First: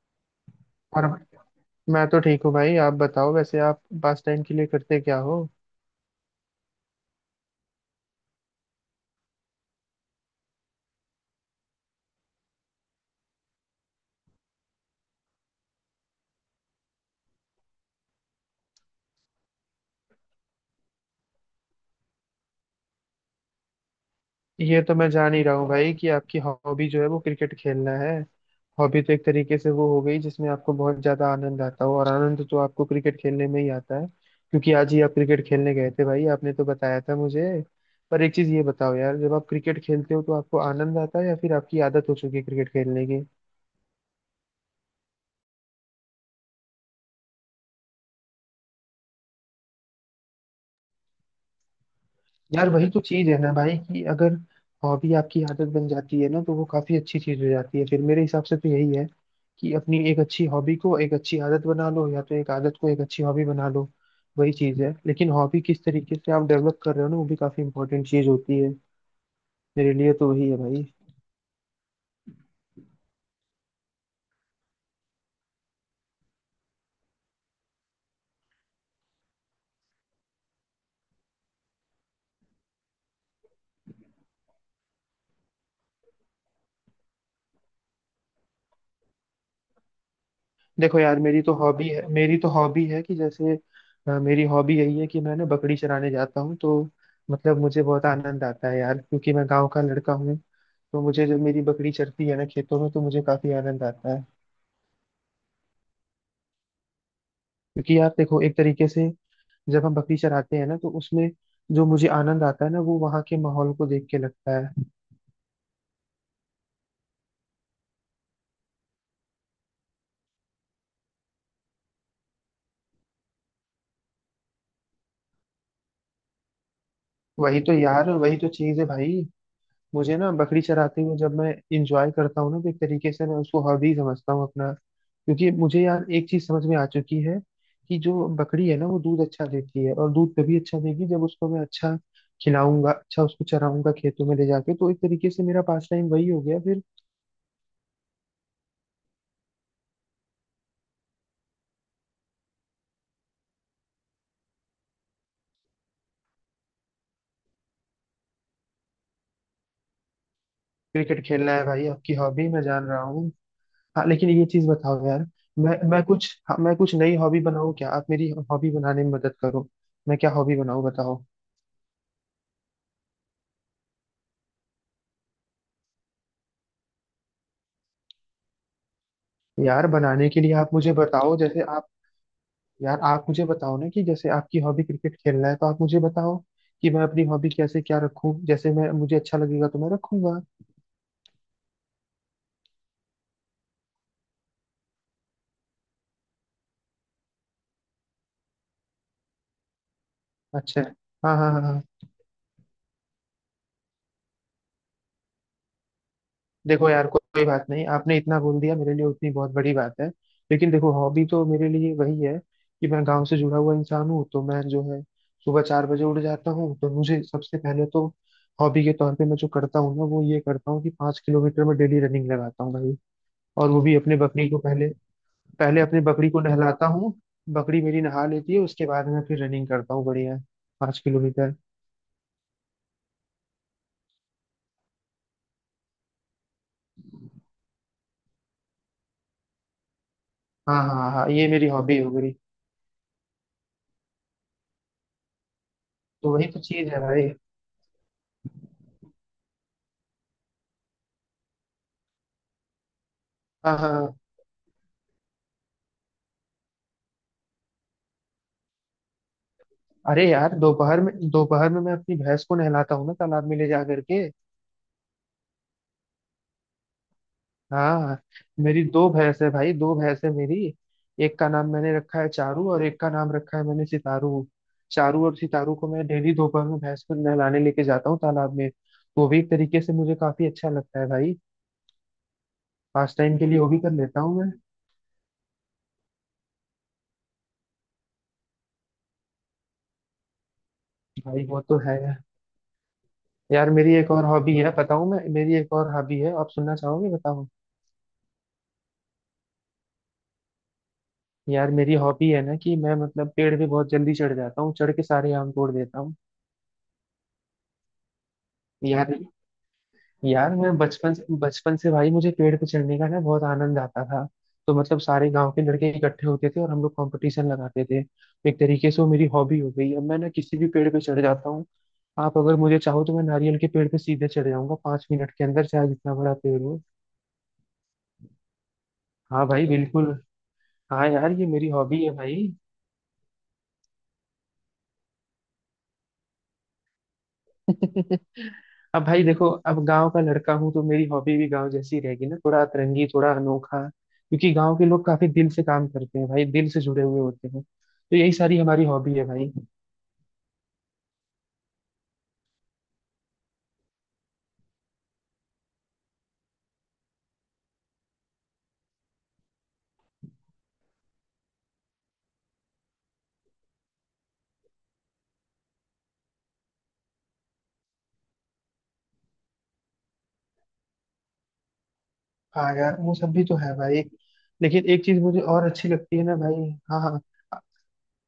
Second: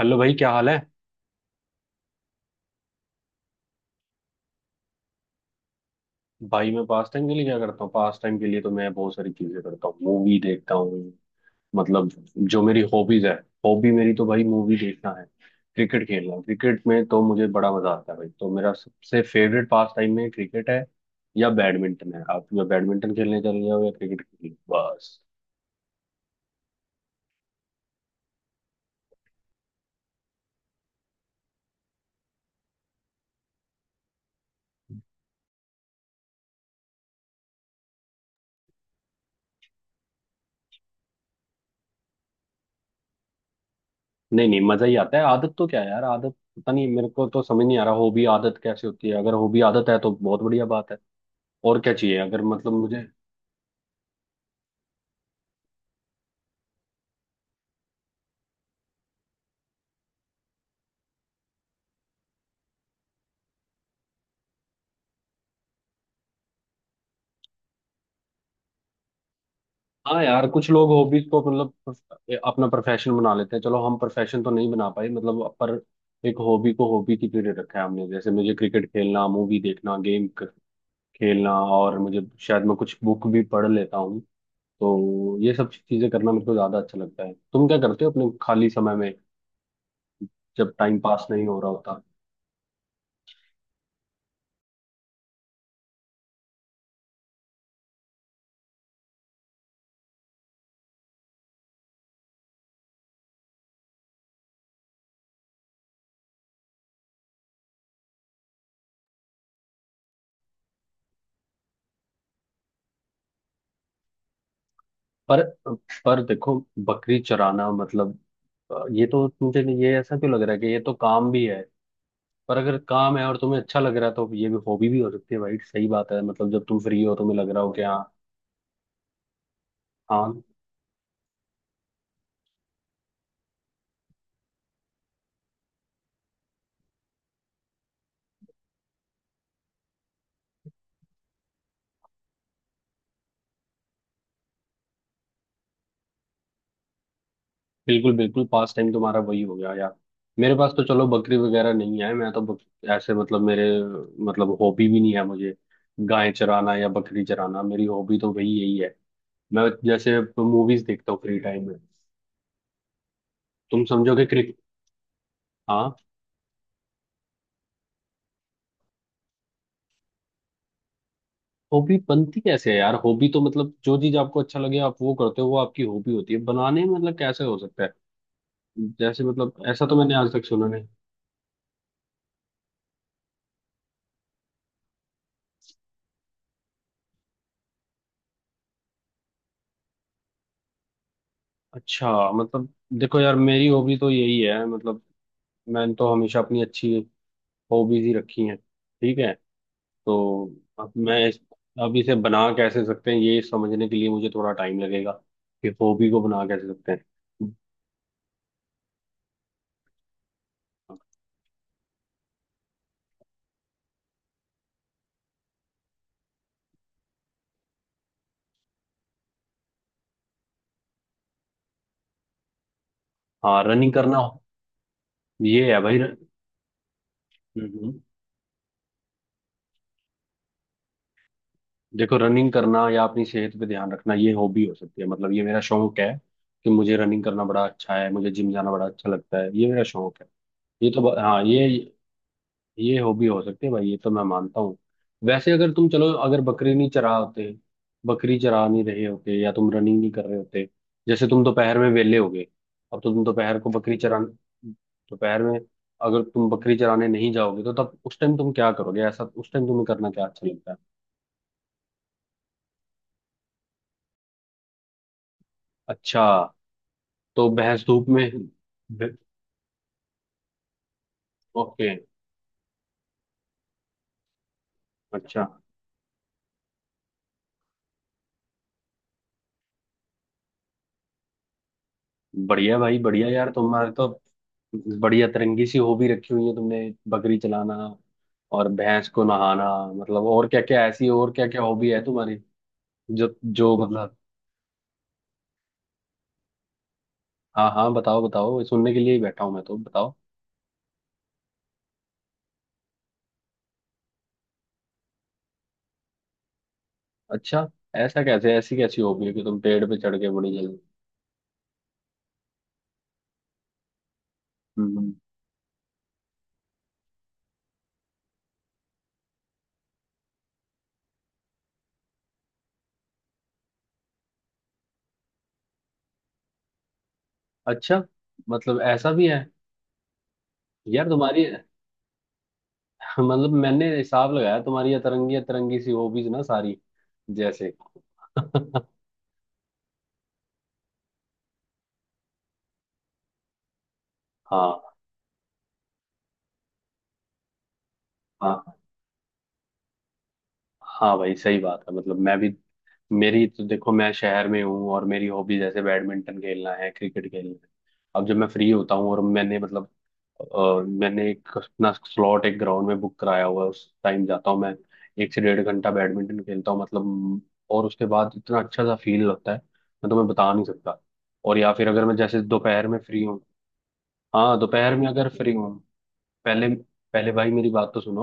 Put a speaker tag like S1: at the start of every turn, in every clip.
S1: Hello भाई, क्या हाल है?
S2: और मैं तो ठीक हूँ भाई, आप बताओ। वैसे आप पास टाइम के लिए करते क्या हो?
S1: भाई, मैं पास टाइम के लिए क्या करता हूँ? पास टाइम के लिए तो मैं बहुत सारी चीजें करता हूँ, मूवी देखता हूँ, मतलब जो मेरी हॉबीज है, हॉबी मेरी तो भाई मूवी देखना है। क्रिकेट खेलना, क्रिकेट में तो मुझे बड़ा मजा आता है भाई, तो मेरा सबसे फेवरेट पास टाइम में क्रिकेट है या बैडमिंटन है। आप या बैडमिंटन खेलने चले जाओ या क्रिकेट खेलने,
S2: ये तो मैं
S1: बस।
S2: जान ही रहा हूँ भाई कि आपकी हॉबी जो है वो क्रिकेट खेलना है। हॉबी तो एक तरीके से वो हो गई जिसमें आपको बहुत ज्यादा आनंद आता हो, और आनंद तो आपको क्रिकेट खेलने में ही आता है, क्योंकि आज ही आप क्रिकेट खेलने गए थे भाई, आपने तो बताया था मुझे। पर एक चीज ये बताओ यार, जब आप क्रिकेट खेलते हो तो आपको आनंद आता है या फिर आपकी आदत हो चुकी है क्रिकेट खेलने की?
S1: नहीं नहीं, मजा ही आता है। आदत तो क्या है यार, आदत पता नहीं, मेरे को तो समझ नहीं आ रहा हॉबी आदत कैसे होती है। अगर हॉबी आदत है तो बहुत बढ़िया बात है। और क्या चाहिए, अगर
S2: यार
S1: मतलब
S2: वही तो
S1: मुझे।
S2: चीज है ना भाई कि अगर हॉबी आपकी आदत बन जाती है ना, तो वो काफी अच्छी चीज हो जाती है फिर। मेरे हिसाब से तो यही है कि अपनी एक अच्छी हॉबी को एक अच्छी आदत बना लो, या तो एक आदत को एक अच्छी हॉबी बना लो। वही चीज है, लेकिन हॉबी किस तरीके से आप डेवलप कर रहे हो ना, वो भी काफी इंपॉर्टेंट चीज होती है। मेरे लिए
S1: हाँ
S2: तो वही
S1: यार,
S2: है
S1: कुछ
S2: भाई।
S1: लोग हॉबीज को मतलब अपना प्रोफेशन बना लेते हैं। चलो, हम प्रोफेशन तो नहीं बना पाए मतलब, पर एक हॉबी को हॉबी की तरह रखा है हमने, जैसे मुझे क्रिकेट खेलना, मूवी देखना, गेम खेलना, और मुझे शायद मैं कुछ बुक भी पढ़ लेता हूँ। तो ये सब चीजें करना मेरे को ज्यादा अच्छा लगता है। तुम क्या करते हो अपने खाली समय में, जब
S2: देखो
S1: टाइम
S2: यार,
S1: पास
S2: मेरी
S1: नहीं
S2: तो
S1: हो रहा
S2: हॉबी
S1: होता?
S2: है मेरी तो हॉबी है कि जैसे मेरी हॉबी यही है कि मैं ना बकरी चराने जाता हूँ, तो मतलब मुझे बहुत आनंद आता है यार, क्योंकि मैं गांव का लड़का हूँ। तो मुझे जब मेरी बकरी चरती है ना खेतों में, तो मुझे काफी आनंद आता है। क्योंकि यार देखो, एक तरीके से जब हम बकरी चराते हैं ना, तो उसमें जो मुझे आनंद आता है ना, वो वहाँ के माहौल को देख के लगता है।
S1: पर पर देखो, बकरी चराना मतलब ये तो मुझे, ये ऐसा क्यों लग रहा है कि ये तो काम भी है। पर अगर काम है और तुम्हें अच्छा लग रहा है तो ये भी हॉबी भी हो सकती है भाई, सही बात है, मतलब जब तुम फ्री हो तुम्हें लग
S2: वही
S1: रहा
S2: तो
S1: हो कि हाँ।
S2: यार वही तो चीज है भाई। मुझे ना
S1: हाँ,
S2: बकरी चराते हुए जब मैं इंजॉय करता हूँ ना, तो एक तरीके से मैं उसको हॉबी समझता हूँ अपना, क्योंकि मुझे यार एक चीज समझ में आ चुकी है कि जो बकरी है ना, वो दूध अच्छा देती है, और दूध तभी अच्छा देगी जब उसको मैं अच्छा खिलाऊंगा, अच्छा उसको चराऊंगा, खेतों में ले जाके। तो एक तरीके से मेरा पास टाइम वही हो गया फिर।
S1: बिल्कुल बिल्कुल, पास टाइम तुम्हारा वही हो गया यार। मेरे पास तो चलो बकरी वगैरह नहीं है, मैं तो ऐसे, मतलब मेरे, मतलब हॉबी भी नहीं है मुझे। गाय चराना या बकरी चराना मेरी हॉबी तो वही यही है। मैं जैसे मूवीज देखता
S2: क्रिकेट
S1: हूँ फ्री
S2: खेलना है
S1: टाइम में।
S2: भाई आपकी हॉबी, मैं जान रहा हूँ।
S1: तुम
S2: हाँ, लेकिन
S1: समझोगे
S2: ये
S1: क्रिक
S2: चीज बताओ यार, मैं
S1: हाँ।
S2: कुछ हाँ, मैं कुछ नई हॉबी बनाऊँ क्या? आप मेरी हॉबी बनाने में मदद करो। मैं क्या हॉबी बनाऊँ बताओ?
S1: हॉबी बनती कैसे है यार? हॉबी तो मतलब जो चीज आपको अच्छा लगे आप वो करते हो, वो आपकी हॉबी होती है। बनाने में मतलब कैसे हो सकता है? जैसे मतलब
S2: यार
S1: ऐसा तो मैंने
S2: बनाने
S1: आज
S2: के
S1: तक
S2: लिए आप
S1: सुना नहीं।
S2: मुझे बताओ, जैसे आप यार आप मुझे बताओ ना कि जैसे आपकी हॉबी क्रिकेट खेलना है, तो आप मुझे बताओ कि मैं अपनी हॉबी कैसे क्या रखूँ। जैसे मैं मुझे अच्छा लगेगा तो मैं रखूंगा।
S1: अच्छा, मतलब देखो यार, मेरी हॉबी तो यही है, मतलब मैंने तो हमेशा अपनी अच्छी हॉबीज ही रखी हैं। ठीक है, तो
S2: अच्छा।
S1: अब
S2: हाँ हाँ हाँ हाँ।
S1: अब इसे बना कैसे सकते हैं, ये समझने के लिए मुझे थोड़ा टाइम लगेगा, कि हॉबी को बना कैसे
S2: देखो
S1: सकते
S2: यार, कोई
S1: हैं।
S2: बात नहीं, आपने इतना बोल दिया मेरे लिए उतनी बहुत बड़ी बात है। लेकिन देखो, हॉबी तो मेरे लिए वही है कि मैं गांव से जुड़ा हुआ इंसान हूँ, तो मैं जो है सुबह 4 बजे उठ जाता हूँ, तो मुझे सबसे पहले तो हॉबी के तौर पे मैं जो करता हूँ ना, वो ये करता हूँ कि पाँच किलोमीटर में डेली रनिंग लगाता हूँ भाई।
S1: हाँ,
S2: और वो भी
S1: रनिंग
S2: अपने
S1: करना,
S2: बकरी को पहले,
S1: ये
S2: पहले
S1: है
S2: अपने
S1: भाई।
S2: बकरी को नहलाता हूँ। बकरी
S1: हम्म।
S2: मेरी नहा लेती है, उसके बाद मैं फिर रनिंग करता हूँ बढ़िया 5 किलोमीटर।
S1: देखो, रनिंग करना या अपनी सेहत पे ध्यान रखना, ये हॉबी हो सकती है, मतलब ये मेरा शौक है, कि मुझे रनिंग करना बड़ा अच्छा है, मुझे जिम जाना बड़ा अच्छा लगता है, ये मेरा शौक है।
S2: हाँ
S1: ये तो
S2: हाँ हाँ, ये
S1: हाँ,
S2: मेरी
S1: ये
S2: हॉबी हो गई।
S1: ये हॉबी हो सकती है भाई, ये तो मैं मानता हूँ। वैसे अगर तुम, चलो,
S2: तो
S1: अगर
S2: वही तो चीज है भाई।
S1: बकरी चरा नहीं रहे होते, या तुम रनिंग नहीं कर रहे होते। जैसे तुम दोपहर में वेले हो गए। अब तो तुम दोपहर को
S2: हाँ हाँ
S1: बकरी
S2: हाँ।
S1: चरा दोपहर में अगर तुम बकरी चराने नहीं जाओगे तो तब उस टाइम तुम क्या करोगे? ऐसा उस टाइम तुम्हें करना
S2: अरे
S1: क्या अच्छा
S2: यार,
S1: लगता है?
S2: दोपहर में मैं अपनी भैंस को नहलाता हूँ ना तालाब में ले जा करके।
S1: अच्छा, तो भैंस धूप
S2: हाँ,
S1: में।
S2: मेरी 2 भैंस है भाई, 2 भैंस है मेरी। एक का नाम
S1: ओके।
S2: मैंने रखा है चारू और एक का नाम रखा है मैंने सितारू। चारू और
S1: अच्छा,
S2: सितारू को मैं डेली दोपहर में भैंस को नहलाने लेके जाता हूँ तालाब में। वो भी एक तरीके से मुझे काफी अच्छा लगता है भाई,
S1: बढ़िया भाई,
S2: पास
S1: बढ़िया
S2: टाइम के
S1: यार,
S2: लिए वो भी कर
S1: तुम्हारे तो
S2: लेता हूँ मैं।
S1: बढ़िया तरंगी सी हॉबी रखी हुई है तुमने। बकरी चलाना और भैंस को नहाना, मतलब और क्या क्या ऐसी, और
S2: भाई
S1: क्या
S2: वो
S1: क्या
S2: तो
S1: हॉबी
S2: है।
S1: है तुम्हारी, जो
S2: यार
S1: जो,
S2: मेरी एक
S1: मतलब।
S2: और हॉबी है, बताऊँ मैं? मेरी एक और हॉबी है, आप सुनना चाहोगे बताओ?
S1: हाँ हाँ, बताओ बताओ, सुनने के लिए ही बैठा हूँ मैं, तो बताओ।
S2: यार मेरी हॉबी है ना कि मैं मतलब पेड़ पे बहुत जल्दी चढ़ जाता हूँ, चढ़ के सारे आम तोड़ देता हूँ।
S1: अच्छा, ऐसा कैसे? ऐसी कैसी
S2: यार
S1: हॉबी है कि तुम पेड़ पे चढ़ के
S2: यार
S1: बड़ी
S2: मैं
S1: जल्दी?
S2: बचपन से भाई, मुझे पेड़ पे चढ़ने का ना बहुत आनंद आता था। तो मतलब
S1: हम्म।
S2: सारे गांव के लड़के इकट्ठे होते थे और हम लोग कंपटीशन लगाते थे, तो एक तरीके से वो मेरी हॉबी हो गई। अब मैं ना किसी भी पेड़ पे चढ़ जाता हूँ। आप अगर मुझे चाहो तो मैं नारियल के पेड़ पे सीधे चढ़ जाऊंगा 5 मिनट के अंदर, चाहे जितना बड़ा पेड़ हो।
S1: अच्छा, मतलब ऐसा भी है?
S2: हाँ भाई बिल्कुल। हाँ
S1: यार
S2: यार, ये
S1: तुम्हारी
S2: मेरी हॉबी है भाई।
S1: मतलब मैंने हिसाब लगाया, तुम्हारी अतरंगी अतरंगी सी हॉबीज ना सारी, जैसे
S2: अब भाई देखो, अब गांव का लड़का हूँ तो मेरी हॉबी भी गांव जैसी रहेगी ना, थोड़ा अतरंगी, थोड़ा अनोखा। क्योंकि गांव के
S1: हाँ
S2: लोग काफी दिल से काम करते हैं भाई, दिल से जुड़े हुए होते हैं, तो यही सारी
S1: हाँ।
S2: हमारी हॉबी है भाई।
S1: हाँ भाई सही बात है, मतलब मैं भी, मेरी तो देखो, मैं शहर में हूँ, और मेरी हॉबी जैसे बैडमिंटन खेलना है, क्रिकेट खेलना है। अब जब मैं फ्री होता हूँ और मैंने मतलब मैंने एक अपना स्लॉट एक ग्राउंड में बुक कराया हुआ है, उस टाइम जाता हूँ मैं, 1 से 1.5 घंटा बैडमिंटन खेलता हूँ, मतलब, और उसके बाद इतना अच्छा सा फील लगता है, मैं तुम्हें बता नहीं सकता। और या फिर अगर मैं जैसे
S2: हाँ
S1: दोपहर
S2: यार,
S1: में
S2: वो
S1: फ्री
S2: सब
S1: हूँ।
S2: भी तो है भाई।
S1: हाँ,
S2: लेकिन
S1: दोपहर
S2: एक
S1: में
S2: चीज
S1: अगर
S2: मुझे
S1: फ्री
S2: और
S1: हूँ,
S2: अच्छी लगती है ना भाई।
S1: पहले,
S2: हाँ हाँ
S1: पहले भाई मेरी बात तो सुनो,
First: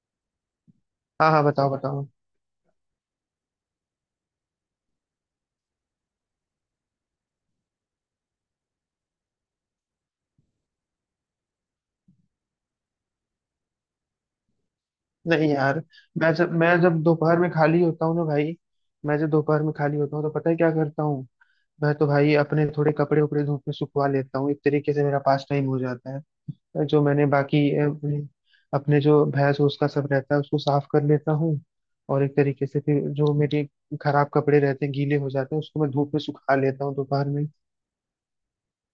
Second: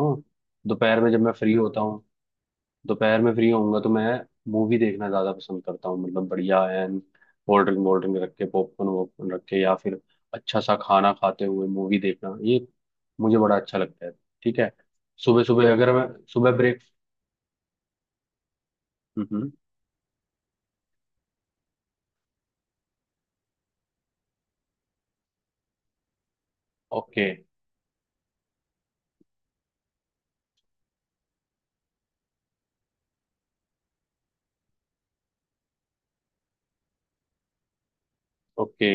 S1: दोपहर में जब
S2: हाँ
S1: मैं
S2: हाँ,
S1: फ्री
S2: बताओ
S1: होता हूँ,
S2: बताओ।
S1: दोपहर में फ्री होऊंगा तो मैं मूवी देखना ज्यादा पसंद करता हूँ, मतलब बढ़िया एंड कोल्ड ड्रिंक वोल्ड ड्रिंक रख के, पॉपकॉर्न वॉपकॉर्न रख के, या फिर अच्छा सा खाना खाते हुए मूवी देखना, ये मुझे बड़ा अच्छा लगता है। ठीक है। सुबह
S2: नहीं
S1: सुबह
S2: यार,
S1: अगर मैं,
S2: मैं जब
S1: सुबह
S2: मैं
S1: ब्रेक,
S2: जब दोपहर में खाली होता हूँ ना भाई, मैं जब
S1: हम्म,
S2: दोपहर में खाली होता हूँ तो पता है क्या करता हूँ? मैं तो भाई अपने थोड़े कपड़े उपड़े धूप में सुखवा लेता हूँ, एक तरीके से मेरा पास टाइम हो जाता है। जो मैंने
S1: ओके,
S2: बाकी अपने जो भैंस भूस का सब रहता है उसको साफ कर लेता हूँ। और एक तरीके से फिर जो मेरे खराब कपड़े रहते हैं, गीले हो जाते हैं, उसको मैं धूप में सुखा लेता हूँ दोपहर में।
S1: ओके।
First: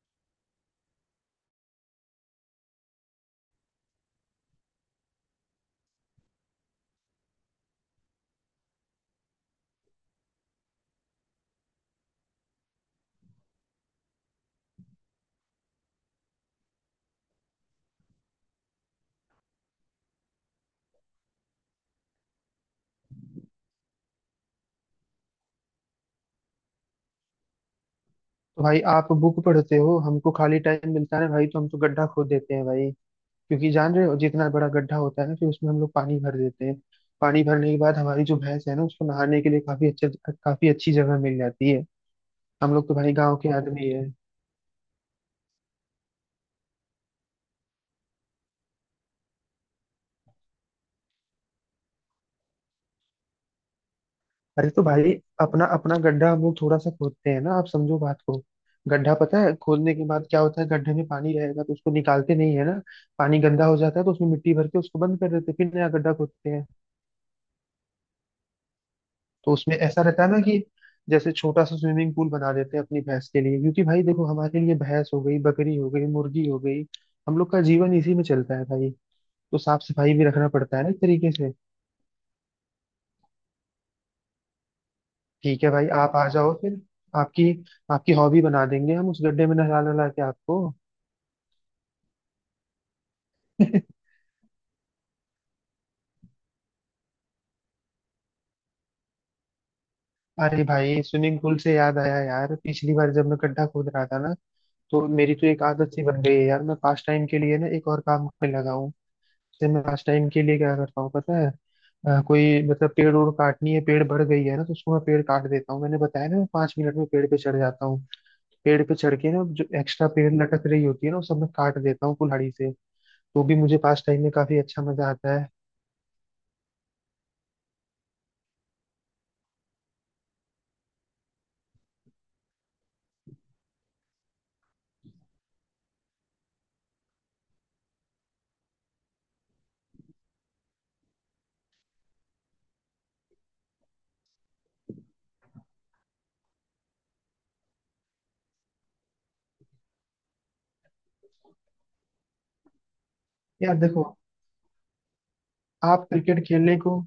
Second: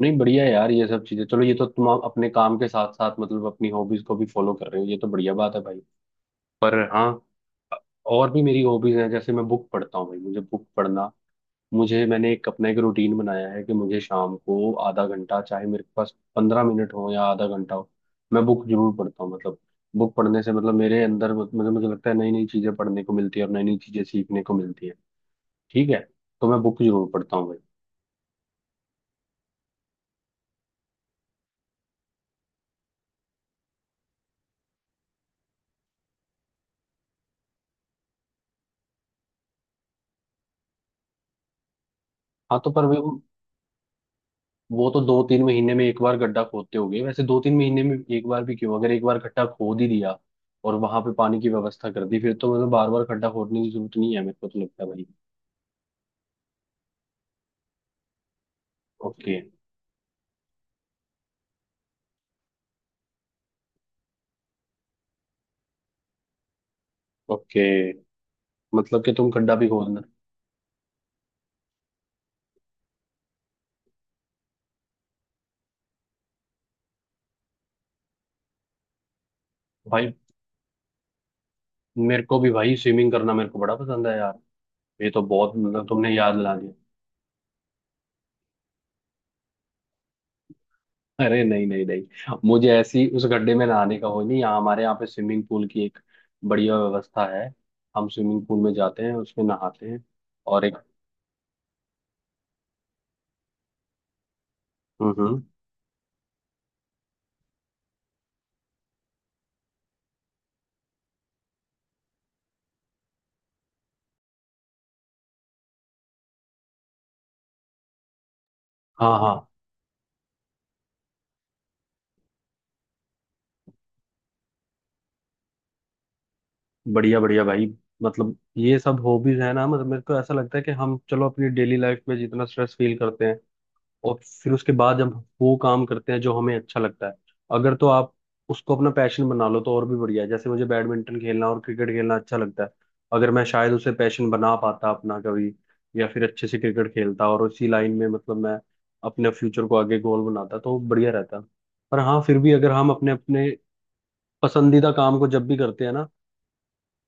S1: नहीं, बढ़िया है यार, ये सब चीजें, चलो ये तो तुम अपने काम के साथ साथ मतलब अपनी हॉबीज को भी फॉलो कर रहे हो, ये तो बढ़िया बात है भाई। पर हाँ, और भी मेरी हॉबीज हैं, जैसे मैं बुक पढ़ता हूँ भाई, मुझे बुक पढ़ना, मुझे, मैंने एक अपना एक रूटीन बनाया है कि मुझे शाम को आधा घंटा, चाहे मेरे पास 15 मिनट हो या आधा घंटा हो, मैं बुक जरूर पढ़ता हूँ। मतलब बुक पढ़ने से मतलब मेरे अंदर मतलब मुझे लगता है नई नई चीजें पढ़ने को मिलती है और नई नई चीजें सीखने को मिलती है। ठीक है, तो मैं बुक जरूर पढ़ता हूँ भाई।
S2: तो भाई आप बुक पढ़ते हो, हमको खाली टाइम मिलता है भाई तो हम तो गड्ढा खोद देते हैं भाई। क्योंकि जान रहे हो, जितना बड़ा गड्ढा होता है ना, फिर उसमें हम लोग पानी भर देते हैं। पानी भरने के बाद हमारी जो भैंस है ना, उसको नहाने के लिए काफी अच्छा, काफी अच्छी जगह मिल जाती है।
S1: हाँ, तो
S2: हम
S1: पर
S2: लोग तो
S1: भाई
S2: भाई
S1: वो
S2: गाँव के आदमी है।
S1: वो तो दो तीन महीने में एक बार गड्ढा खोदते होगे। वैसे दो तीन महीने में एक बार भी क्यों? अगर एक बार गड्ढा खोद ही दिया और वहां पे पानी की व्यवस्था कर दी फिर तो मतलब बार बार गड्ढा खोदने की जरूरत नहीं है, मेरे को तो
S2: अरे तो
S1: लगता है भाई।
S2: भाई, अपना अपना गड्ढा हम लोग थोड़ा सा खोदते हैं ना, आप समझो बात को। गड्ढा
S1: ओके।
S2: पता है खोदने के बाद क्या होता है? गड्ढे में पानी रहेगा, तो उसको निकालते नहीं है ना। पानी गंदा हो जाता है, तो उसमें मिट्टी भर के उसको बंद कर देते हैं, फिर नया गड्ढा खोदते हैं।
S1: ओके, मतलब कि तुम
S2: तो
S1: खड्डा भी
S2: उसमें ऐसा
S1: खोदना
S2: रहता है ना कि जैसे छोटा सा स्विमिंग पूल बना देते हैं अपनी भैंस के लिए। क्योंकि भाई देखो, हमारे लिए भैंस हो गई, बकरी हो गई, मुर्गी हो गई, हम लोग का जीवन इसी में चलता है भाई। तो साफ
S1: भाई?
S2: सफाई भी रखना पड़ता है ना, एक तरीके से।
S1: मेरे को भी भाई स्विमिंग करना मेरे को बड़ा पसंद है यार, ये तो बहुत,
S2: ठीक है
S1: मतलब
S2: भाई,
S1: तुमने
S2: आप आ
S1: याद
S2: जाओ
S1: दिला दिया।
S2: फिर। आपकी आपकी हॉबी बना देंगे हम, उस गड्ढे में नहला नहला के आपको।
S1: अरे नहीं नहीं नहीं, मुझे ऐसी उस गड्ढे में नहाने का हो नहीं, यहाँ हमारे यहाँ पे स्विमिंग पूल की एक बढ़िया व्यवस्था है, हम स्विमिंग पूल में जाते हैं उसमें नहाते हैं।
S2: अरे
S1: और एक,
S2: भाई, स्विमिंग पूल से याद आया यार, पिछली बार जब मैं गड्ढा खोद रहा था ना, तो
S1: हम्म,
S2: मेरी
S1: हम्म,
S2: तो एक आदत सी बन गई है यार, मैं पास टाइम के लिए ना एक और काम में लगा हूँ। जैसे मैं पास टाइम के लिए क्या करता हूँ पता है? कोई मतलब पेड़ ओड़ काटनी है, पेड़ बढ़ गई है ना, तो उसको मैं पेड़ काट देता हूँ। मैंने बताया ना मैं 5 मिनट में पेड़ पे चढ़ जाता हूँ। पेड़ पे चढ़
S1: हाँ,
S2: के ना
S1: हाँ,
S2: जो एक्स्ट्रा पेड़ लटक रही होती है ना, वो सब मैं काट देता हूँ कुल्हाड़ी से। तो भी मुझे पास टाइम में काफी अच्छा मजा आता है।
S1: बढ़िया बढ़िया भाई, मतलब ये सब हॉबीज है ना, मतलब मेरे को ऐसा लगता है कि हम, चलो, अपनी डेली लाइफ में जितना स्ट्रेस फील करते हैं, और फिर उसके बाद जब वो काम करते हैं जो हमें अच्छा लगता है, अगर तो आप उसको अपना पैशन बना लो तो और भी बढ़िया है। जैसे मुझे बैडमिंटन खेलना और क्रिकेट खेलना अच्छा लगता है, अगर मैं शायद उसे पैशन बना पाता अपना कभी, या फिर अच्छे से क्रिकेट खेलता और उसी लाइन में मतलब मैं अपने फ्यूचर को आगे गोल बनाता, तो बढ़िया रहता। पर हाँ, फिर भी अगर हम अपने अपने
S2: यार देखो,
S1: पसंदीदा काम को जब भी करते हैं
S2: आप
S1: ना,
S2: क्रिकेट खेलने को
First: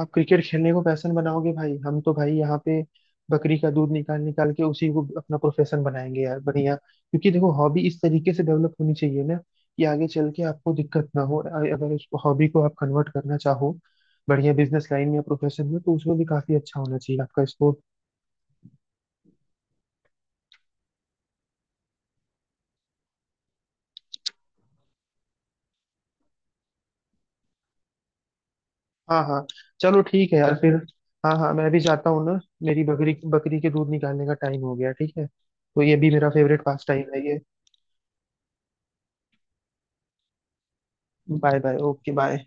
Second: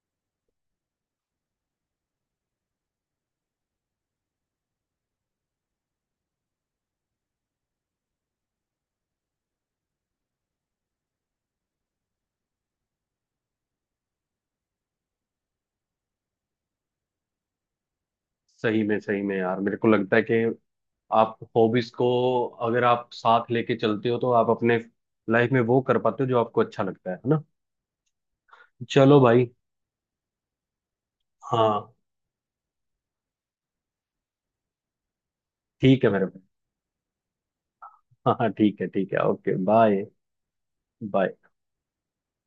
S2: आप क्रिकेट खेलने को पैशन बनाओगे भाई, हम तो भाई यहाँ पे बकरी का दूध निकाल निकाल के उसी को अपना प्रोफेशन बनाएंगे यार, बढ़िया। क्योंकि देखो हॉबी इस तरीके से डेवलप होनी चाहिए ना कि आगे चल के आपको दिक्कत ना हो। अगर उस हॉबी को आप कन्वर्ट करना चाहो बढ़िया बिजनेस लाइन में या प्रोफेशन में, तो उसमें भी काफी अच्छा होना चाहिए आपका स्कोप।
S1: सही में यार, मेरे को लगता है कि आप हॉबीज को, अगर आप साथ लेके चलते हो, तो आप अपने लाइफ में वो कर पाते हो जो आपको अच्छा लगता है ना? चलो
S2: हाँ हाँ,
S1: भाई।
S2: चलो ठीक है यार फिर। हाँ हाँ, मैं भी
S1: हाँ,
S2: जाता हूँ ना, मेरी बकरी बकरी के दूध निकालने का टाइम हो गया। ठीक है, तो ये
S1: ठीक
S2: भी
S1: है मेरे
S2: मेरा
S1: भाई।
S2: फेवरेट पास टाइम है ये।
S1: हाँ हाँ, ठीक है, ठीक है, okay, bye. Bye.
S2: Bye bye, okay bye.